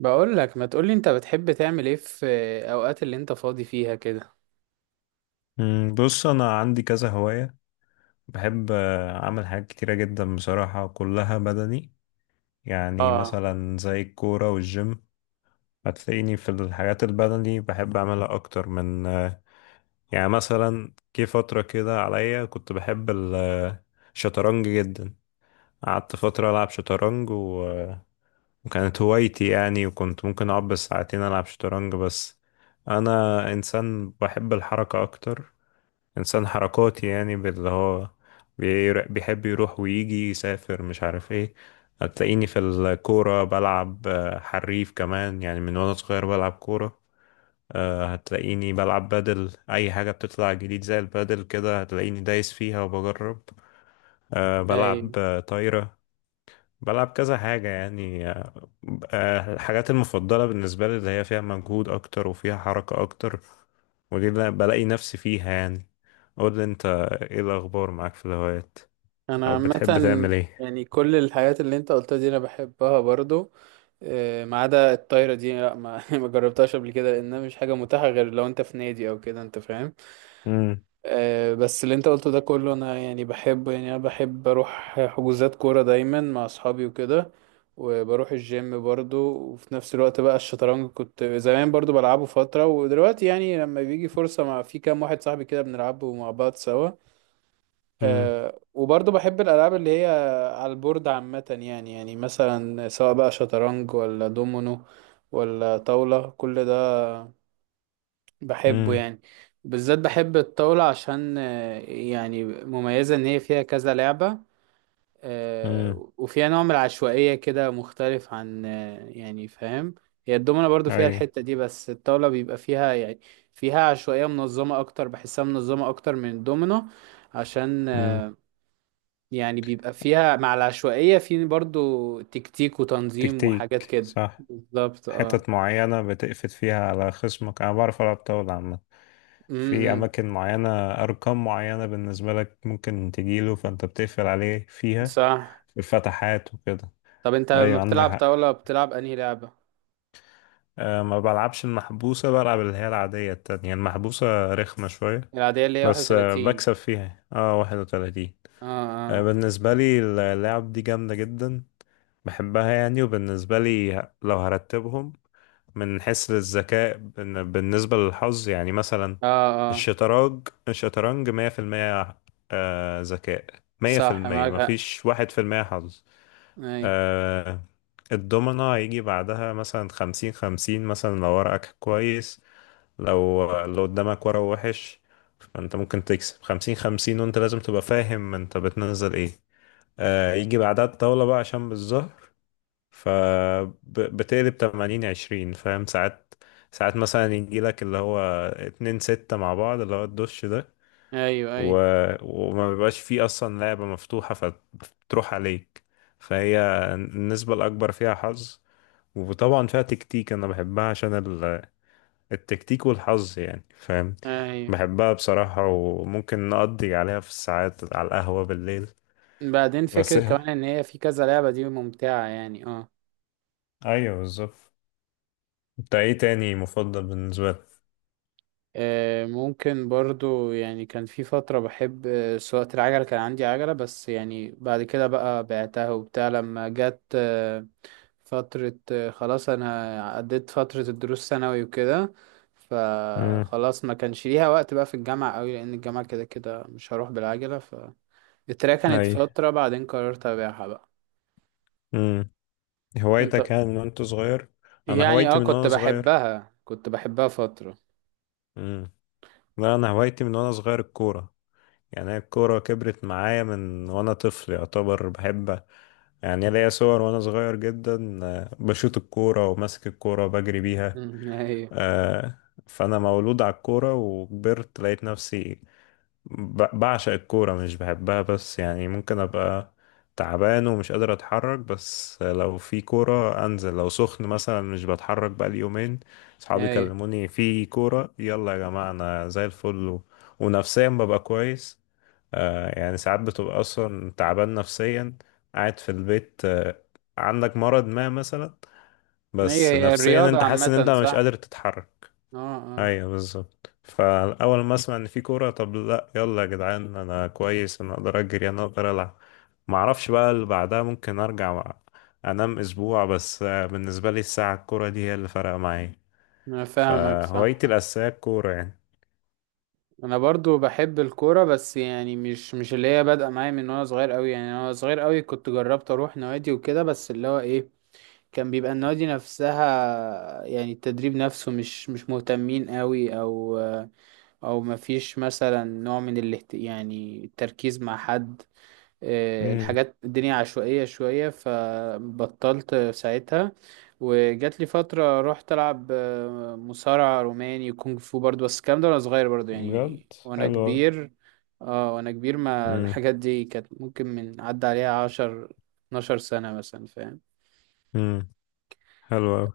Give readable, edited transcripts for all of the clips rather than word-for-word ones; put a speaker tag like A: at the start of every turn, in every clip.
A: بقول لك، ما تقولي انت بتحب تعمل ايه في اوقات اللي انت فاضي فيها كده؟
B: بص انا عندي كذا هواية. بحب اعمل حاجات كتيرة جدا بصراحة، كلها بدني. يعني
A: اه،
B: مثلا زي الكورة والجيم. هتلاقيني في الحاجات البدني بحب اعملها اكتر من يعني مثلا جه فترة كده عليا، كنت بحب الشطرنج جدا. قعدت فترة العب شطرنج و... آه، وكانت هوايتي يعني، وكنت ممكن اقعد بالساعتين العب شطرنج. بس انا انسان بحب الحركة اكتر، انسان حركاتي يعني باللي هو بيحب يروح ويجي يسافر، مش عارف ايه. هتلاقيني في الكورة بلعب حريف كمان، يعني من وانا صغير بلعب كورة. هتلاقيني بلعب بدل اي حاجة بتطلع جديد، زي البدل كده هتلاقيني دايس فيها وبجرب. بلعب
A: اي.
B: طايرة. بلعب كذا حاجة يعني آه، آه، الحاجات المفضلة بالنسبة لي، اللي هي فيها مجهود أكتر وفيها حركة أكتر، ودي اللي أنا بلاقي نفسي فيها يعني. قول لي أنت، إيه الأخبار معاك في الهوايات؟
A: انا
B: أو بتحب
A: عامه
B: تعمل إيه؟
A: يعني كل الحاجات اللي انت قلتها دي انا بحبها برضو. ما عدا الطايره دي، لا ما ما جربتهاش قبل كده، لانها مش حاجه متاحه غير لو انت في نادي او كده، انت فاهم.
B: مم.
A: بس اللي انت قلته ده كله انا يعني بحبه، يعني انا بحب اروح حجوزات كورة دايما مع اصحابي وكده، وبروح الجيم برضو، وفي نفس الوقت بقى الشطرنج كنت زمان برضو بلعبه فترة، ودلوقتي يعني لما بيجي فرصة مع في كام واحد صاحبي كده بنلعبه مع بعض سوا.
B: مم.
A: أه، وبرضو بحب الألعاب اللي هي على البورد عامة، يعني مثلا سواء بقى شطرنج ولا دومينو ولا طاولة كل ده بحبه
B: مم.
A: يعني. بالذات بحب الطاولة، عشان يعني مميزة إن هي فيها كذا لعبة.
B: مم.
A: وفيها نوع من العشوائية كده، مختلف عن يعني، فاهم. هي الدومنة برضو فيها
B: أي.
A: الحتة دي، بس الطاولة بيبقى فيها يعني فيها عشوائية منظمة أكتر، بحسها منظمة أكتر من الدومنة، عشان
B: مم.
A: يعني بيبقى فيها مع العشوائية في برضو تكتيك وتنظيم وحاجات
B: تكتيك
A: كده
B: صح.
A: بالظبط، اه.
B: حتت معينة بتقفت فيها على خصمك، أنا بعرف ألعب طاولة عامة،
A: م
B: في
A: -م.
B: أماكن معينة. أرقام معينة بالنسبة لك ممكن تجيله فأنت بتقفل عليه فيها،
A: صح.
B: في الفتحات وكده.
A: طب انت لما
B: أيوة، عندك
A: بتلعب
B: حق.
A: طاولة بتلعب انهي لعبة؟
B: أه، ما بلعبش المحبوسة، بلعب اللي هي العادية التانية، يعني المحبوسة رخمة شوية.
A: العادية اللي هي
B: بس
A: 31.
B: بكسب فيها 31.
A: اه،
B: أه،
A: اه،
B: بالنسبة لي اللعب دي جامدة جدا، بحبها يعني. وبالنسبة لي، لو هرتبهم من حيث الذكاء بالنسبة للحظ، يعني مثلا
A: اه، اه،
B: الشطرنج 100% ذكاء. مية في
A: صح،
B: المية
A: معاك حق،
B: مفيش 1% حظ.
A: اي،
B: آه، الدومنة هيجي بعدها مثلا 50-50، مثلا لو ورقك كويس. لو قدامك ورق وحش، فانت ممكن تكسب 50-50، وانت لازم تبقى فاهم انت بتنزل ايه. يجي بعدها الطاولة بقى عشان بالظهر، فبتقلب 80-20 فاهم. ساعات مثلا يجيلك اللي هو 2-6 مع بعض، اللي هو الدش ده
A: ايوه،
B: و...
A: ايوه،
B: وما بيبقاش فيه أصلا لعبة مفتوحة فتروح عليك. فهي النسبة الأكبر فيها حظ، وطبعا فيها تكتيك. أنا بحبها عشان التكتيك والحظ، يعني فاهم.
A: ايوه.
B: بحبها بصراحة، وممكن نقضي عليها في الساعات على القهوة بالليل.
A: بعدين
B: بس
A: فكرة كمان ان هي في كذا لعبة، دي ممتعة يعني، اه.
B: أيوه بالظبط. انت ايه تاني مفضل بالنسبة
A: ممكن برضو، يعني كان في فترة بحب سواقة العجلة، كان عندي عجلة بس يعني بعد كده بقى بعتها وبتاع، لما جت فترة، خلاص انا عديت فترة الدروس ثانوي وكده،
B: لك؟
A: فخلاص ما كانش ليها وقت بقى في الجامعة قوي، لان الجامعة كده كده مش هروح بالعجلة. التراك كانت
B: اي.
A: فترة، بعدين قررت أبيعها بقى.
B: امم.
A: انت؟
B: هوايتك كان من وانت صغير؟ انا
A: يعني
B: هوايتي
A: اه،
B: من
A: كنت
B: وانا صغير.
A: بحبها، كنت بحبها فترة.
B: امم. لا، انا هوايتي من وانا صغير الكوره. يعني هي الكوره كبرت معايا من وانا طفل يعتبر، بحب. يعني ليا صور وانا صغير جدا، بشوط الكوره وماسك الكوره بجري بيها.
A: مم، هي
B: آه، فانا مولود على الكوره، وكبرت لقيت نفسي بعشق الكورة، مش بحبها بس. يعني ممكن أبقى تعبان ومش قادر أتحرك، بس لو في كورة أنزل. لو سخن مثلا مش بتحرك بقالي يومين، صحابي
A: هي.
B: كلموني في كورة يلا يا جماعة، أنا زي الفل. ونفسيا ببقى كويس. يعني ساعات بتبقى أصلا تعبان نفسيا، قاعد في البيت. عندك مرض ما مثلا،
A: هي
B: بس نفسيا
A: الرياضة
B: أنت حاسس إن أنت
A: عامة،
B: مش
A: صح،
B: قادر تتحرك.
A: اه، اه.
B: ايوه بالظبط. فاول ما اسمع ان في كوره طب لا يلا يا جدعان، انا كويس، انا اقدر اجري، انا اقدر العب. ما اعرفش بقى اللي بعدها، ممكن ارجع بقى انام اسبوع. بس بالنسبه لي الساعه الكوره دي هي اللي فرق معايا،
A: أنا فاهمك، صح.
B: فهوايتي الاساسيه الكوره يعني.
A: أنا برضو بحب الكورة، بس يعني مش اللي هي بادئة معايا من وأنا صغير أوي، يعني أنا وأنا صغير أوي كنت جربت أروح نوادي وكده، بس اللي هو إيه، كان بيبقى النوادي نفسها يعني التدريب نفسه مش مهتمين أوي، أو او مفيش مثلا نوع من يعني التركيز مع حد.
B: امم.
A: الحاجات الدنيا عشوائية شوية، فبطلت ساعتها. وجات لي فترة رحت ألعب مصارعة روماني وكونغ فو برضو، بس الكلام ده وأنا صغير برضو،
B: بجد
A: يعني وأنا
B: حلو أوي.
A: كبير، اه وأنا كبير، ما
B: امم.
A: الحاجات دي كانت ممكن من عدى عليها 10 12 سنة مثلا، فاهم.
B: امم. حلو قوي.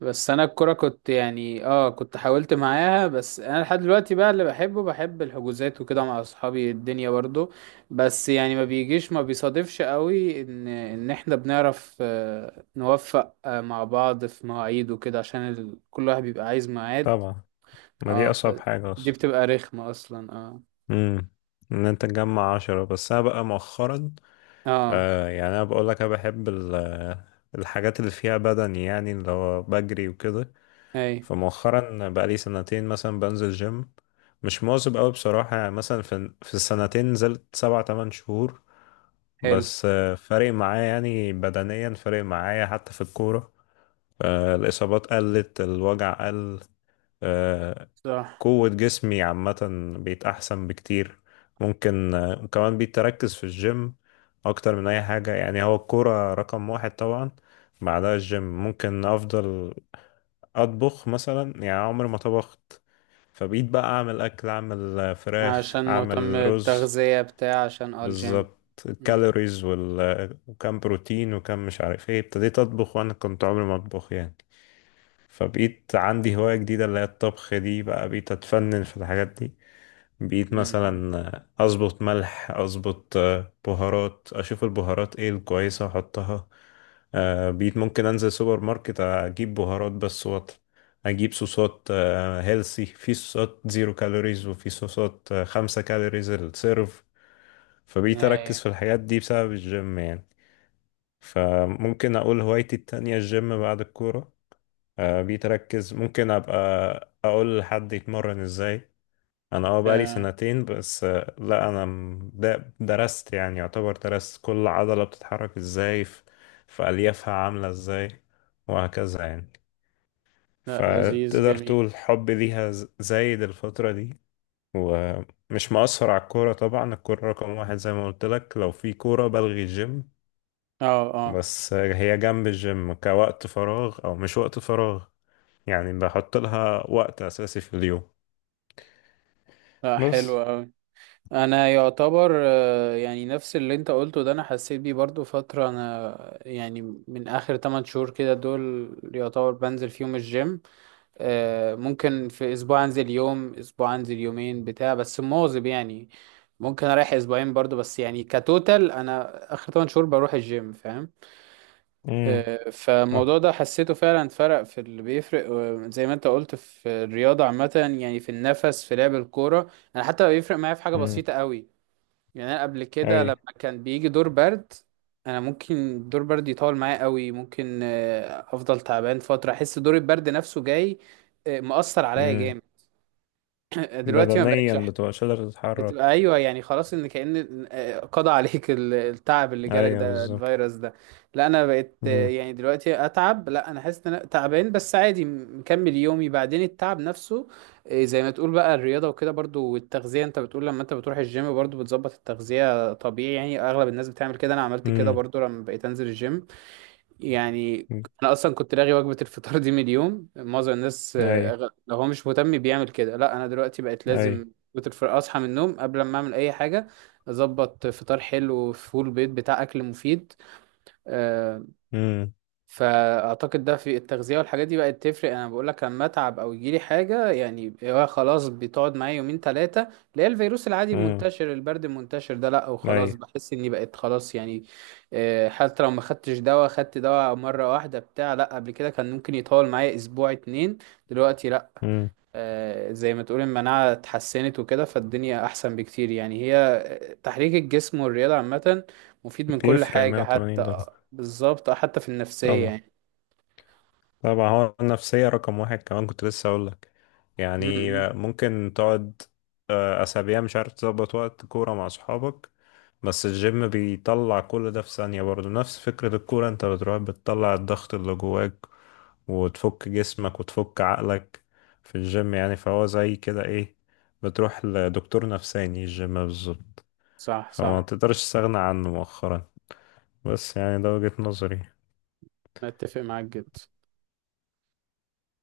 A: بس انا الكرة كنت يعني اه، كنت حاولت معاها، بس انا لحد دلوقتي بقى اللي بحبه بحب الحجوزات وكده مع اصحابي الدنيا برضو. بس يعني ما بيجيش، ما بيصادفش قوي ان احنا بنعرف نوفق مع بعض في مواعيد وكده، عشان كل واحد بيبقى عايز ميعاد.
B: طبعا، ما دي
A: اه
B: اصعب
A: فدي
B: حاجه اصلا.
A: بتبقى رخمة اصلا، اه.
B: امم. ان انت تجمع 10. بس انا بقى مؤخرا،
A: اه،
B: يعني انا بقول لك انا بحب الحاجات اللي فيها بدن، يعني اللي هو بجري وكده.
A: اي،
B: فمؤخرا بقى لي سنتين مثلا بنزل جيم، مش مواظب قوي بصراحة. يعني مثلا في السنتين نزلت سبع تمن شهور،
A: حلو،
B: بس فارق معايا. يعني بدنيا فارق معايا حتى في الكورة، الإصابات قلت، الوجع قل، آه،
A: صح.
B: قوة جسمي عامة بقيت أحسن بكتير. ممكن. وكمان بقيت أركز في الجيم أكتر من أي حاجة. يعني هو الكورة رقم واحد طبعا، بعدها الجيم. ممكن أفضل أطبخ مثلا، يعني عمري ما طبخت، فبقيت بقى أعمل أكل، أعمل فراخ،
A: عشان مهتم
B: أعمل رز.
A: التغذية بتاع، عشان اه الجيم؟
B: بالظبط
A: امم،
B: الكالوريز وال... آه، وكم بروتين وكم، مش عارف ايه. ابتديت أطبخ وأنا كنت عمري ما أطبخ يعني. فبقيت عندي هواية جديدة اللي هي الطبخ دي، بقى بقيت أتفنن في الحاجات دي. بقيت
A: امم،
B: مثلا اظبط ملح، اظبط بهارات، اشوف البهارات ايه الكويسه احطها. بقيت ممكن انزل سوبر ماركت اجيب بهارات بس وط، اجيب صوصات هيلسي. في صوصات زيرو كالوريز، وفي صوصات 5 كالوريز السيرف. فبقيت
A: اي،
B: اركز في الحاجات دي بسبب الجيم يعني. فممكن اقول هوايتي التانية الجيم بعد الكورة. بقيت اركز، ممكن ابقى اقول لحد يتمرن ازاي. انا بقالي سنتين بس. لا انا درست، يعني يعتبر درست كل عضلة بتتحرك ازاي، في في اليافها عاملة ازاي، وهكذا يعني.
A: لا لذيذ،
B: فتقدر
A: جميل،
B: تقول حبي ليها زايد الفترة دي. ومش مقصر على الكورة طبعا، الكورة رقم واحد زي ما قلت لك، لو في كورة بلغي الجيم.
A: اه، اه،
B: بس هي جنب الجيم كوقت فراغ او مش وقت فراغ، يعني بحط لها وقت اساسي في اليوم.
A: لا
B: بس.
A: حلو اوي. انا يعتبر، يعني نفس اللي انت قلته ده انا حسيت بيه برضو فترة، انا يعني من اخر 8 شهور كده دول يعتبر بنزل فيهم الجيم. ممكن في اسبوع انزل يوم، اسبوع انزل يومين بتاع، بس مواظب يعني. ممكن اريح اسبوعين برضو، بس يعني كتوتال انا اخر 8 شهور بروح الجيم، فاهم.
B: امم.
A: فالموضوع ده حسيته فعلا، فرق في اللي بيفرق، زي ما انت قلت في الرياضة عامة، يعني في النفس، في لعب الكورة. انا حتى بيفرق معايا في حاجة
B: امم.
A: بسيطة قوي. يعني انا قبل كده لما كان بيجي دور برد، انا ممكن دور برد يطول معايا قوي، ممكن افضل تعبان فترة، احس دور البرد نفسه جاي، مأثر عليا
B: اي.
A: جامد. دلوقتي ما بقتش
B: بدنيا بتبقاش قادر
A: بتبقى،
B: تتحرك.
A: ايوه يعني خلاص ان كأن قضى عليك التعب اللي جالك
B: ايوه
A: ده،
B: بالظبط.
A: الفيروس ده. لا انا بقيت،
B: امم.
A: يعني دلوقتي اتعب، لا انا حاسس ان انا تعبان بس عادي، مكمل يومي، بعدين التعب نفسه زي ما تقول بقى الرياضه وكده برضو، والتغذيه انت بتقول لما انت بتروح الجيم برضو بتظبط التغذيه، طبيعي يعني اغلب الناس بتعمل كده، انا عملت كده
B: امم.
A: برضو لما بقيت انزل الجيم يعني. انا اصلا كنت لاغي وجبه الفطار دي من اليوم، معظم الناس
B: اي.
A: لو هو مش مهتم بيعمل كده، لا انا دلوقتي بقت
B: اي.
A: لازم وجبه الفطار، اصحى من النوم قبل ما اعمل اي حاجه، اظبط فطار حلو وفول بيض بتاع، اكل مفيد. آه،
B: امم.
A: فاعتقد ده في التغذيه والحاجات دي بقت تفرق، انا بقول لك لما اتعب او يجيلي حاجه يعني، هو خلاص بتقعد معايا يومين ثلاثه اللي هي الفيروس العادي
B: امم.
A: المنتشر، البرد المنتشر ده، لا
B: اي.
A: وخلاص بحس اني بقيت خلاص يعني. حتى لو ما خدتش دواء، خدت دواء مره واحده بتاع، لا قبل كده كان ممكن يطول معايا اسبوع اتنين. دلوقتي لا.
B: امم.
A: زي ما تقول المناعه اتحسنت وكده، فالدنيا احسن بكتير، يعني هي تحريك الجسم والرياضه عامه مفيد من كل
B: بيفرق
A: حاجه،
B: 180
A: حتى
B: درجة.
A: بالظبط، حتى في النفسيه
B: طبعا،
A: يعني.
B: طبعا هو النفسية رقم واحد كمان، كنت لسه اقول لك.
A: م-
B: يعني
A: م.
B: ممكن تقعد اسابيع مش عارف تظبط وقت كورة مع اصحابك. بس الجيم بيطلع كل ده في ثانية، برضو نفس فكرة الكورة، انت بتروح بتطلع الضغط اللي جواك وتفك جسمك وتفك عقلك في الجيم. يعني فهو زي كده ايه، بتروح لدكتور نفساني، الجيم بالظبط.
A: صح،
B: فما
A: صح،
B: تقدرش تستغنى عنه مؤخرا، بس يعني ده وجهة نظري.
A: أنا أتفق معاك جدا.